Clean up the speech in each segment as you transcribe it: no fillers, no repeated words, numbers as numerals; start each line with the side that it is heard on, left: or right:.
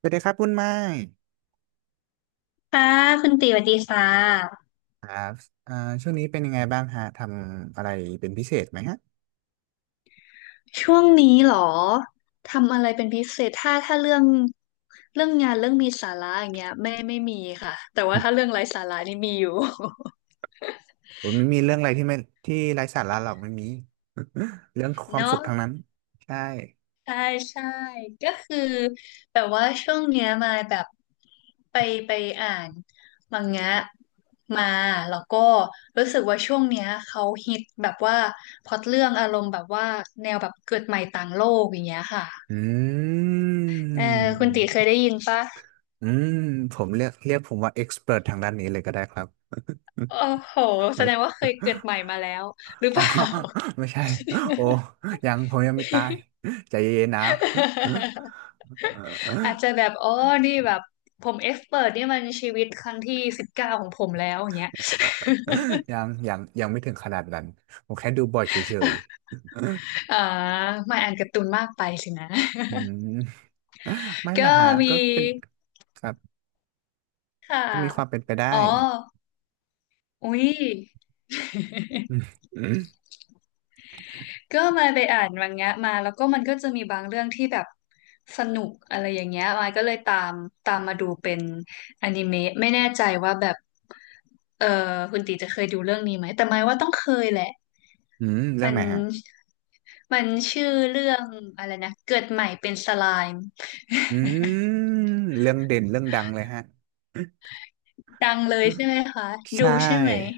right: สวัสดีครับคุณไม้
left: ค่ะคุณตีสวัสดีค่ะ
right: ครับอ่าช่วงนี้เป็นยังไงบ้างฮะทำอะไรเป็นพิเศษไหมฮะ
left: ช่วงนี้เหรอทำอะไรเป็นพิเศษถ้าเรื่องงานเรื่องมีสาระอย่างเงี้ยไม่มีค่ะแต่ว่าถ้าเรื่องไร้สาระนี่มีอยู่
right: ผมไม่มีเรื่องอะไรที่ไร้สาระหรอกไม่มี เรื่องค วามสุ
left: เนาะ
right: ขทั้งนั้น ใช่
left: ใช่ใช่ก็คือแบบว่าช่วงเนี้ยมาแบบไปไปอ่านมังงะมาแล้วก็รู้สึกว่าช่วงเนี้ยเขาฮิตแบบว่าพล็อตเรื่องอารมณ์แบบว่าแนวแบบเกิดใหม่ต่างโลกอย่างเงี้ยค่ะ
right: อื
left: เออคุณตี
right: ม
left: เคยได้ยินปะ
right: อืม ผมเรียกผมว่าเอ็กซ์เพรททางด้านนี้เลยก็ได้ครับ
left: โอ้โหแสดงว่าเคยเกิดใหม่มาแล้วหรื อ
right: อ๋
left: เป
right: อ
left: ล่า
right: ไม่ใช่ โอ้ผมยังไม่ตายใจเย็นๆนะ
left: อาจจะแบบอ๋อนี่แบบผมเอ็กซ์เพิร์นี่มันชีวิตครั้งที่19ของผมแล้วอย่างเงี้ย
right: ยังไม่ถึงขนาดนั้นผมแค่ดูบ่อยเฉย
left: อ่าไม่อ่านการ์ตูนมากไปสินะ
right: อืมไม่ ละ
left: ก็
right: ฮะ
left: มี
right: ก็เป็นครับ
left: ค่ะ
right: ก็มีความเป็นไปได้
left: อ๋อ อุ้ย
right: อืมอืม
left: ก็มาไปอ่านมังงะมาแล้วก็มันก็จะมีบางเรื่องที่แบบสนุกอะไรอย่างเงี้ยมายก็เลยตามมาดูเป็นอนิเมะไม่แน่ใจว่าแบบ เออคุณตีจะเคยดูเรื่องนี้ไหมแต่หมายว่าต้องเคยแหละ
right: เรื่อ
left: มั
right: ง
left: น
right: ไหนฮะ
left: มันชื่อเรื่องอะไรนะเกิดใหม่เป็นสไลม์
right: อืมเรื่องเด่นเรื่องดังเลยฮะ
left: ดังเลยใช่ไหมคะ
right: ใช
left: ดูใช่ไหม
right: ่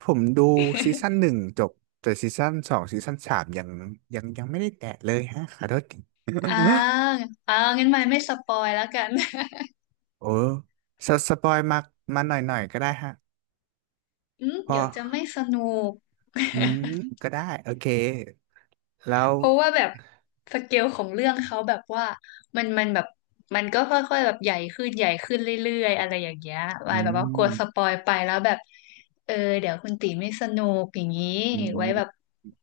right: ผมดูซีซั่นหนึ่งจบแต่ซีซั่นสองซีซั่นสามยังไม่ได้แตะเลยฮะขอโทษที
left: อ่างั้นหมายไม่สปอยแล้วกัน
right: โอ้สปอยมาหน่อยหน่อยก็ได้ฮะ
left: อืม
right: เพอ
left: เดี๋ยวจะไม่สนุก
right: อืม ก็ได้โอเคแล้ว
left: เพราะว่าแบบสเกลของเรื่องเขาแบบว่ามันแบบมันก็ค่อยๆแบบใหญ่ขึ้นใหญ่ขึ้นเรื่อยๆอะไรอย่างเงี้ยไว้
right: อื
left: แบบว่ากลัว
right: ม
left: สปอยไปแล้วแบบเออเดี๋ยวคุณตีไม่สนุกอย่างนี้
right: อื
left: ไว้แบบ
right: ม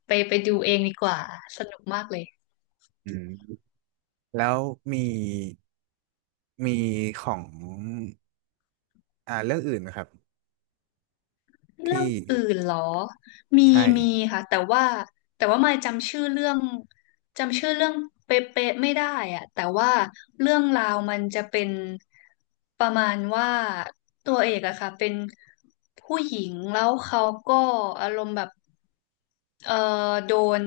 left: ไปดูเองดีกว่าสนุกมากเลย
right: อืมแล้วมี มีของเรื่องอื่นนะครับ
left: เรื่อง
right: ที่
left: อื่นเหรอ มี
right: ใช่
left: มีค่ะแต่ว่าไม่จำชื่อเรื่องเป๊ะๆไม่ได้อะแต่ว่าเรื่องราวมันจะเป็นประมาณว่าตัวเอกอะค่ะเป็นผู้หญิงแล้วเขาก็อารมณ์แบบเออโดน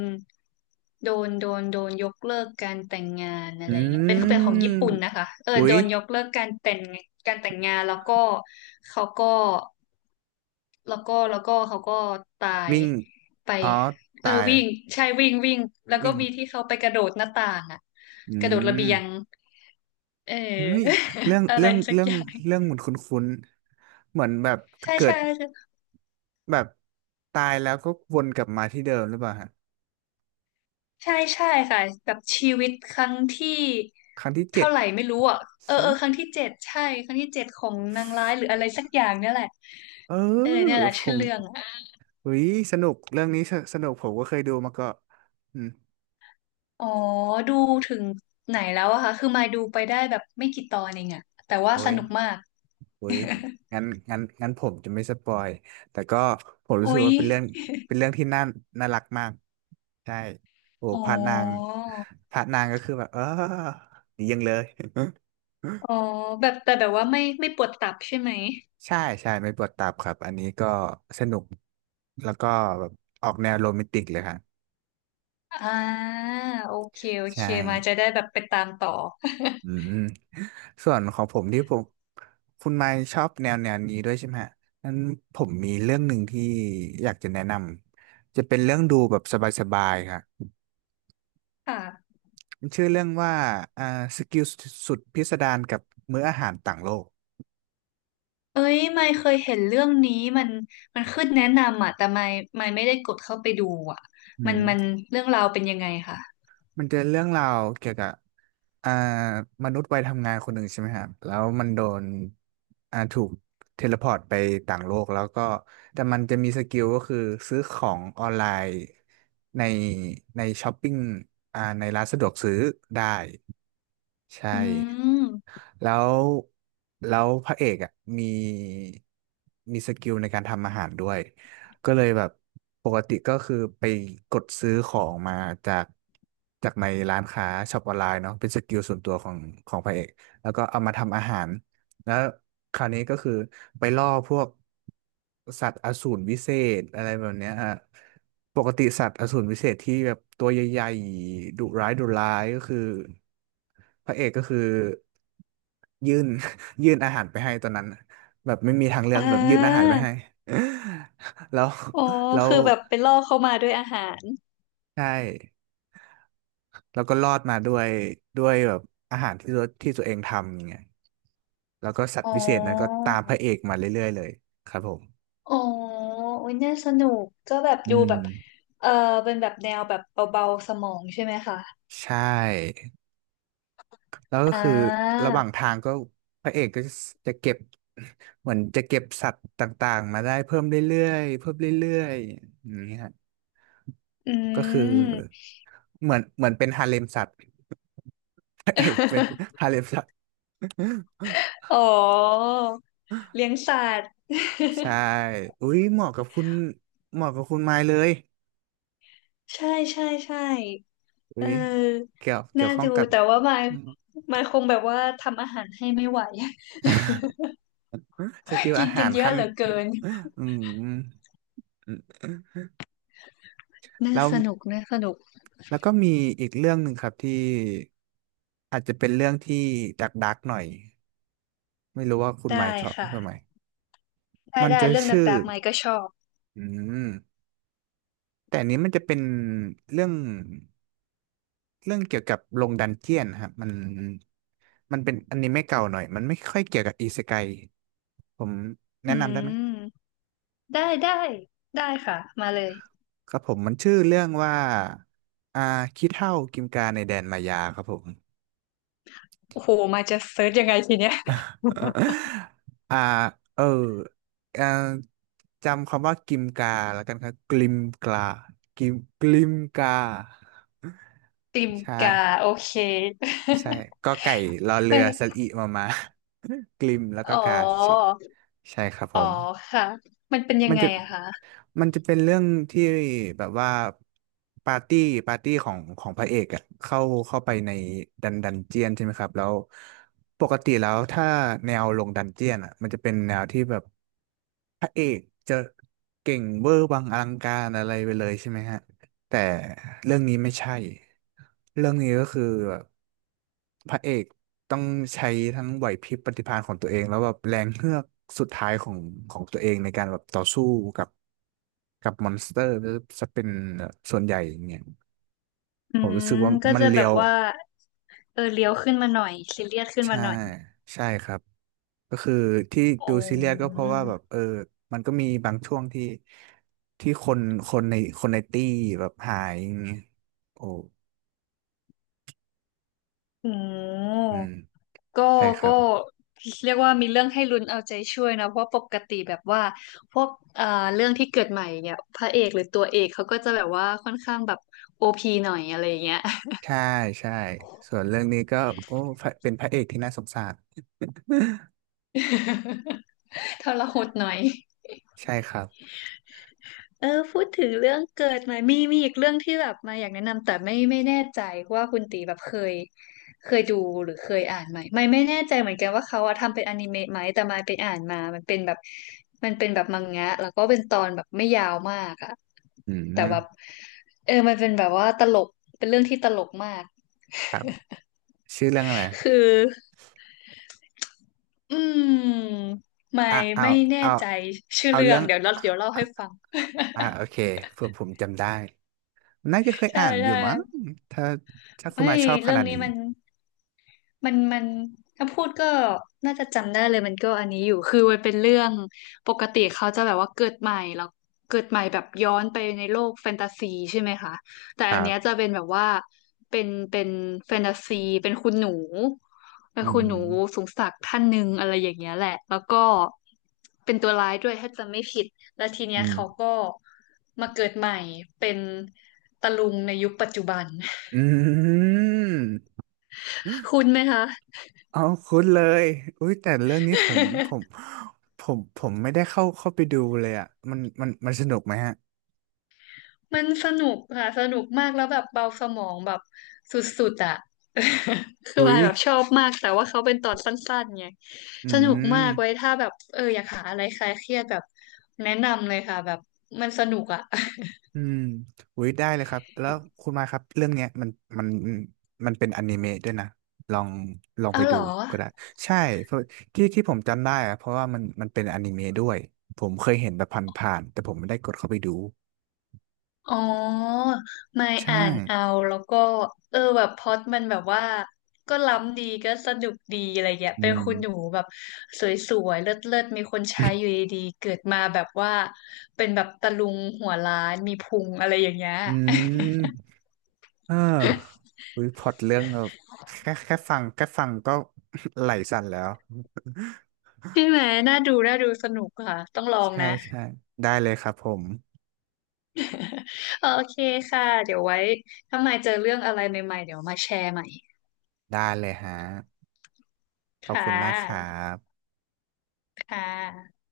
left: โดนยกเลิกการแต่งงานอะ
right: อื
left: ไรเงี้ยเป็นของ
right: ม
left: ญี่ปุ่นนะคะเออ
right: อุ๊
left: โด
right: ย
left: นยกเลิกการแต่งงานแล้วก็เขาก็ แล้วก็เขาก็ตาย
right: วิ่ง
left: ไป
right: อ๋อ
left: เออ
right: ตาย
left: วิ่งใช่วิ่งวิ่งแล้วก็
right: วิ่ง
left: มีที่เขาไปกระโดดหน้าต่างอะ
right: อื
left: กระโดดระเบี
right: ม
left: ยงเออ
right: เฮ้ยเรื่อง
left: อะไร
right: เรื่อง
left: สัก
right: เรื่อ
left: อ
right: ง
left: ย่าง
right: เรื่องเหมือนคุ้นๆเหมือนแบบ
left: ใช่
right: เกิ
left: ใช่
right: ดแบบตายแล้วก็วนกลับมาที่เดิมหรือเปล่าฮะ
left: ใช่ใช่ใช่ค่ะแบบชีวิตครั้งที่
right: ครั้งที่เจ็ด
left: เท่าไหร่ไม่รู้อ่ะเออ
right: ใช่ไห
left: เอ
right: ม
left: อครั้งที่เจ็ดใช่ครั้งที่เจ็ดของนางร้ายหรืออะไรสักอย่างเนี่ยแหละ
right: เอ
left: เออเนี่ย
right: อ
left: แหละ
right: ผ
left: ชื่อ
right: ม
left: เรื่องอะ
right: อุ้ยสนุกเรื่องนี้สนุกผมก็เคยดูมาก็อืม
left: อ๋อดูถึงไหนแล้วอะคะคือมายดูไปได้แบบไม่กี่ตอนเองอะแต่ว่า
right: โอ้
left: ส
right: ย
left: นุกมาก
right: อุ้ยงั้นงั้นผมจะไม่สปอยแต่ก็ผมรู้สึ
left: โอ๊
right: ก
left: ย
right: ว่าเป็นเรื่องที่น่าน่ารักมากใช่โอ้
left: อ๋อ
right: พระนางก็คือแบบเออดียังเลย
left: อ๋อแบบแต่แบบว่าไม่ปวดตับใช่ไหม
right: ใช่ใช่ไม่ปวดตับครับอันนี้ก็สนุกแล้วก็แบบออกแนวโรแมนติกเลยครับ
left: อ่าโอเคโอเค
right: ใช่
left: มาจะได้แบบไปตามต่อ
right: อืมส่วนของผมคุณไมค์ชอบแนวนี้ด้วยใช่ไหมฮะนั้นผมมีเรื่องหนึ่งที่อยากจะแนะนำจะเป็นเรื่องดูแบบสบายๆครับ
left: ค่ะ
right: มันชื่อเรื่องว่าอ่าสกิลสุดพิสดารกับมื้ออาหารต่างโลก
left: เอ้ยไม่เคยเห็นเรื่องนี้มันมันขึ้นแนะนำอ่ะแต่ไม่ได้กดเข้าไปดูอ่ะ
right: อื
left: มัน
right: ม
left: เรื่องราวเป็นยังไงค่ะ
right: มันจะเรื่องราวเกี่ยวกับอ่ามนุษย์วัยทำงานคนหนึ่งใช่ไหมครับแล้วมันโดนถูกเทเลพอร์ตไปต่างโลกแล้วก็ แต่มันจะมีสกิลก็คือซื้อของออนไลน์ในในช้อปปิ้งในร้านสะดวกซื้อได้ ใช่
left: อืม
right: แล้วแล้วพระเอกอ่ะมีมีสกิลในการทำอาหารด้วยก็เลยแบบปกติก็คือไปกดซื้อของมาจากจากในร้านค้าช็อปออนไลน์เนาะเป็นสกิลส่วนตัวของพระเอกแล้วก็เอามาทำอาหาร แล้วคราวนี้ก็คือไปล่อพวกสัตว์อสูรวิเศษอะไรแบบเนี้ยฮะปกติสัตว์อสูรวิเศษที่แบบตัวใหญ่ๆดุร้ายดุร้ายก็คือพระเอกก็คือยื่น ยื่นอาหารไปให้ตอนนั้นแบบไม่มีทางเลือ
left: อ่
right: กแบบยื่นอาหาร
left: า
right: ไปให้ แล้ว
left: อ๋อ
right: แล้ว
left: คือแบบไปล่อเข้ามาด้วยอาหาร
right: ใช่ แล้วก็รอดมาด้วยแบบอาหารที่ตัวเองทำอย่างเงี้ยแล้วก็สัต
left: อ๋
right: ว์วิเศษนั้นก็
left: อ
right: ตามพระเอกมาเรื่อยๆเลยครับผม
left: อ๋อโอ้ยน่าสนุกก็แบบ
right: อื
left: ดูแบบ
right: ม
left: เออเป็นแบบแนวแบบเบาๆสมองใช่ไหมคะ
right: ใช่แล้วก็
left: อ่
right: คือ
left: า
right: ระหว่างทางก็พระเอกก็จะเก็บ เหมือนจะเก็บสัตว์ต่างๆมาได้เพิ่มเรื่อยๆเพิ่มเรื่อยๆอย่างนี้ฮะ
left: อื
right: ก็คือ
left: ม
right: เหมือนเป็นฮาเลมสัตว์พระเอกเป็น ฮาเลมสัตว์
left: อ๋อเลี้ยงสัตว์
right: ใช่อุ้ยเหมาะกับคุณไมค์เลย
left: ใช่ใช่ใช่เ
right: อุ้ย
left: ออ
right: เกี่ย
left: น่า
right: วข้อง
left: ดู
right: กับ
left: แต่ว่ามาย
right: อืม
left: มายคงแบบว่าทำอาหารให้ไม่ไหว
right: สกิล
left: กิ
right: อา
left: นกั
right: หา
left: น
right: ร
left: เยอะ
right: ขั้น
left: เหลือเกิน
right: อืมอืมอืม
left: น่า
right: แล้ว
left: สนุกน่าสนุก
right: ก็มีอีกเรื่องหนึ่งครับที่อาจจะเป็นเรื่องที่ดักดักหน่อยไม่รู้ว่าคุณหมา
left: ได้
right: ยชอบทำไม
left: ค่ะ ได้
right: มัน
left: ได้
right: จะ
left: เรื่องด
right: ชื่อ
left: ักๆมายก็ชอบ
right: อืมแต่อันนี้มันจะเป็นเรื่องเรื่องเกี่ยวกับลงดันเจียนครับมันเป็นอนิเมะเก่าหน่อยมันไม่ค่อยเกี่ยวกับอิเซไกผมแนะ
left: อื
right: นำได้ไหม
left: มได้ได้ได้ค่ะ มาเลย
right: ครับผมมันชื่อเรื่องว่าอ่าขี้เถ้ากิมกาในแดนมายาครับผม
left: โอ้โห มายจะเซิร์ชยังไงทีเนี้ย
right: อ่าเออเอ่อจำคำว่ากิมกาแล้วกันครับกิมกากิมกิมกา
left: ติม
right: ใช่
left: กาโอเค
right: ใช่ก็ไก่รอ เรื
left: ไม่
right: อสระอิมามา กลิมแล้ว
left: อ๋
right: ก็
left: อ
right: กาเฉยใช่ครับผ
left: อ๋อ
right: ม
left: ค่ะมันเป็นยั
right: มั
left: ง
right: น
left: ไง
right: จะ
left: อะคะ
right: มันจะเป็นเรื่องที่แบบว่าปาร์ตี้ปาร์ตี้ของพระเอกอะเข้าไปในดันเจียนใช่ไหมครับแล้วปกติแล้วถ้าแนวลงดันเจียนอะมันจะเป็นแนวที่แบบพระเอกจะเก่งเวอร์วังอลังการอะไรไปเลยใช่ไหมฮะแต่เรื่องนี้ไม่ใช่เรื่องนี้ก็คือแบบพระเอกต้องใช้ทั้งไหวพริบปฏิภาณของตัวเองแล้วแบบแรงเฮือกสุดท้ายของตัวเองในการแบบต่อสู้กับ กับมอนสเตอร์จะเป็นส่วนใหญ่อย่างเงี้ย
left: อื
right: ผมรู้
left: ม
right: สึกว่า
left: ก็
right: มัน
left: จะแบ
right: เลีย
left: บ
right: ว
left: ว่าเออเลี้ยวขึ้นมาหน่อยซีเรียสขึ้นมา
right: ใช่
left: หน่อย
right: ใช่ครับก็คือที่
left: อ๋
right: ดูซีเรียสก็
left: อ
right: เพราะว่าแบบเออมันก็มีบางช่วงที่คนคนในคนในตี้แบบหายอย่างเงี้ยโอ้
left: อืม
right: อืม
left: ก็
right: ใช่ครั
left: ก็
right: บ
left: เรียกว่ามีเรื่องให้ลุ้นเอาใจช่วยนะเพราะปกติแบบว่าพวกเอ่อเรื่องที่เกิดใหม่เนี่ยพระเอกหรือตัวเอกเขาก็จะแบบว่าค่อนข้างแบบโอพีหน่อยอะไรอย่างเงี้ย
right: ใช่ใช่ส่วนเรื่องนี้ก็โอ้พระเป็นพระเอกที่น่าสงสาร
left: ทรหดหน่อย
right: ใช่ครับ
left: เออพูดถึงเรื่องเกิดมามีอีกเรื่องที่แบบมาอยากแนะนำแต่ไม่แน่ใจว่าคุณตีแบบเคยดูหรือเคยอ่านไหมไม่แน่ใจเหมือนกันว่าเขาอะทำเป็นอนิเมะไหมแต่มาไปอ่านมามันเป็นแบบมังงะแล้วก็เป็นตอนแบบไม่ยาวมากอะ
right: อื
left: แต่แบบ
right: ม
left: เออมันเป็นแบบว่าตลกเป็นเรื่องที่ตลกมาก
right: ครับชื่อเรื่องอะไร
left: คืออืมไม่
right: อ่ะ
left: ไม่แน่
right: เอา
left: ใจชื่อ
right: เอา
left: เรื่อ
right: เรื่อ
left: ง
right: ง
left: เดี๋ยวเล่าให้ฟัง
right: โอเคเผื่อผมจำได้ น่าจะเคย
left: ใช่
right: อ่านอยู่
left: ใช่
right: มั้งถ้าคุ
left: ไม่
right: ณมาชอบข
left: เรื่อ
right: นา
left: ง
right: ด
left: นี้
right: นี้
left: มัน มันถ้าพูดก็น่าจะจำได้เลยมันก็อันนี้อยู่คือมันเป็นเรื่องปกติเขาจะแบบว่าเกิดใหม่แล้วเกิดใหม่แบบย้อนไปในโลกแฟนตาซีใช่ไหมคะแต่
right: ค
left: อั
right: รั
left: นเนี้ยจะ
right: บ
left: เป็นแบบว่าเป็นแฟนตาซีเป็นคุณหนูเป็น
right: อื
left: คุณหนู
right: ม
left: สูงศักดิ์ท่านหนึ่งอะไรอย่างเงี้ยแหละแล้วก็เป็นตัวร้ายด้วยถ้าจำไม่ผิดแล้วที
right: อื
left: เนี้ยเขา
right: ม
left: ก็มาเกิดใหม่เป็นตะลุงในยุคปัจจุบัน
right: อืม
left: คุณไหมคะ
right: เอาคุ้นเลยอุ้ยแต่เรื่องนี้ผมผม ผมผมไม่ได้เข้าไปดูเลยอ่ะมันสนุกไหมฮะ
left: มันสนุกค่ะสนุกมากแล้วแบบเบาสมองแบบสุดๆอ่ะ คือ
right: อุ้
left: วา
right: ย
left: ยแบบชอบมากแต่ว่าเขาเป็นตอนสั้นๆไง
right: อื
left: สนุกมา
right: ม
left: กไว้ถ้าแบบเอออยากหาอะไรคลายเครียดแบบแนะนำเลยค่ะแบบมันสนุกอ่ะ
right: อืมอุ้ยได้เลยครับ แล้วคุณมาครับเรื่องเนี้ยมันมันเป็นอนิเมะด้วยนะลองลองไป
left: เอาเห
right: ดู
left: รอ
right: ก็ได้ใช่เพราะที่ผมจำได้อะเพราะว่ามันเป็นอนิเมะด้วยผมเคยเห็นแบบผ่านๆแต่ผมไม่ได้กดเข้าไปดู
left: อ๋อไม่
right: ใช่
left: อ่านเอาแล้วก็เออแบบพล็อตมันแบบว่าก็ล้ำดีก็สนุกดีอะไรเงี้ย
right: อื
left: เป็นคุณหนู
right: ม
left: แบบสวยๆเลิศๆมีคนใช้อยู่ดีๆเกิดมาแบบว่าเป็นแบบตะลุงหัวล้านมีพุงอะไรอย่างเงี้ย
right: อืมเอออุ้ยพล็อตเรื่องแบบแค่ฟังก็ ไหลสั่นแล้ว
left: ใช่ไหมน่าดูน่าดูสนุกค่ะต้องลอ ง
right: ใช่
left: นะ
right: ใช่ได้เลยครับผม
left: โอเคค่ะเดี๋ยวไว้ถ้ามายเจอเรื่องอะไรใหม่ๆเดี๋ยวมาแชร์ใหม่
right: ได้เลยฮะขอบ
left: ค่
right: คุณมากครั
left: ะ
right: บ
left: ค่ะ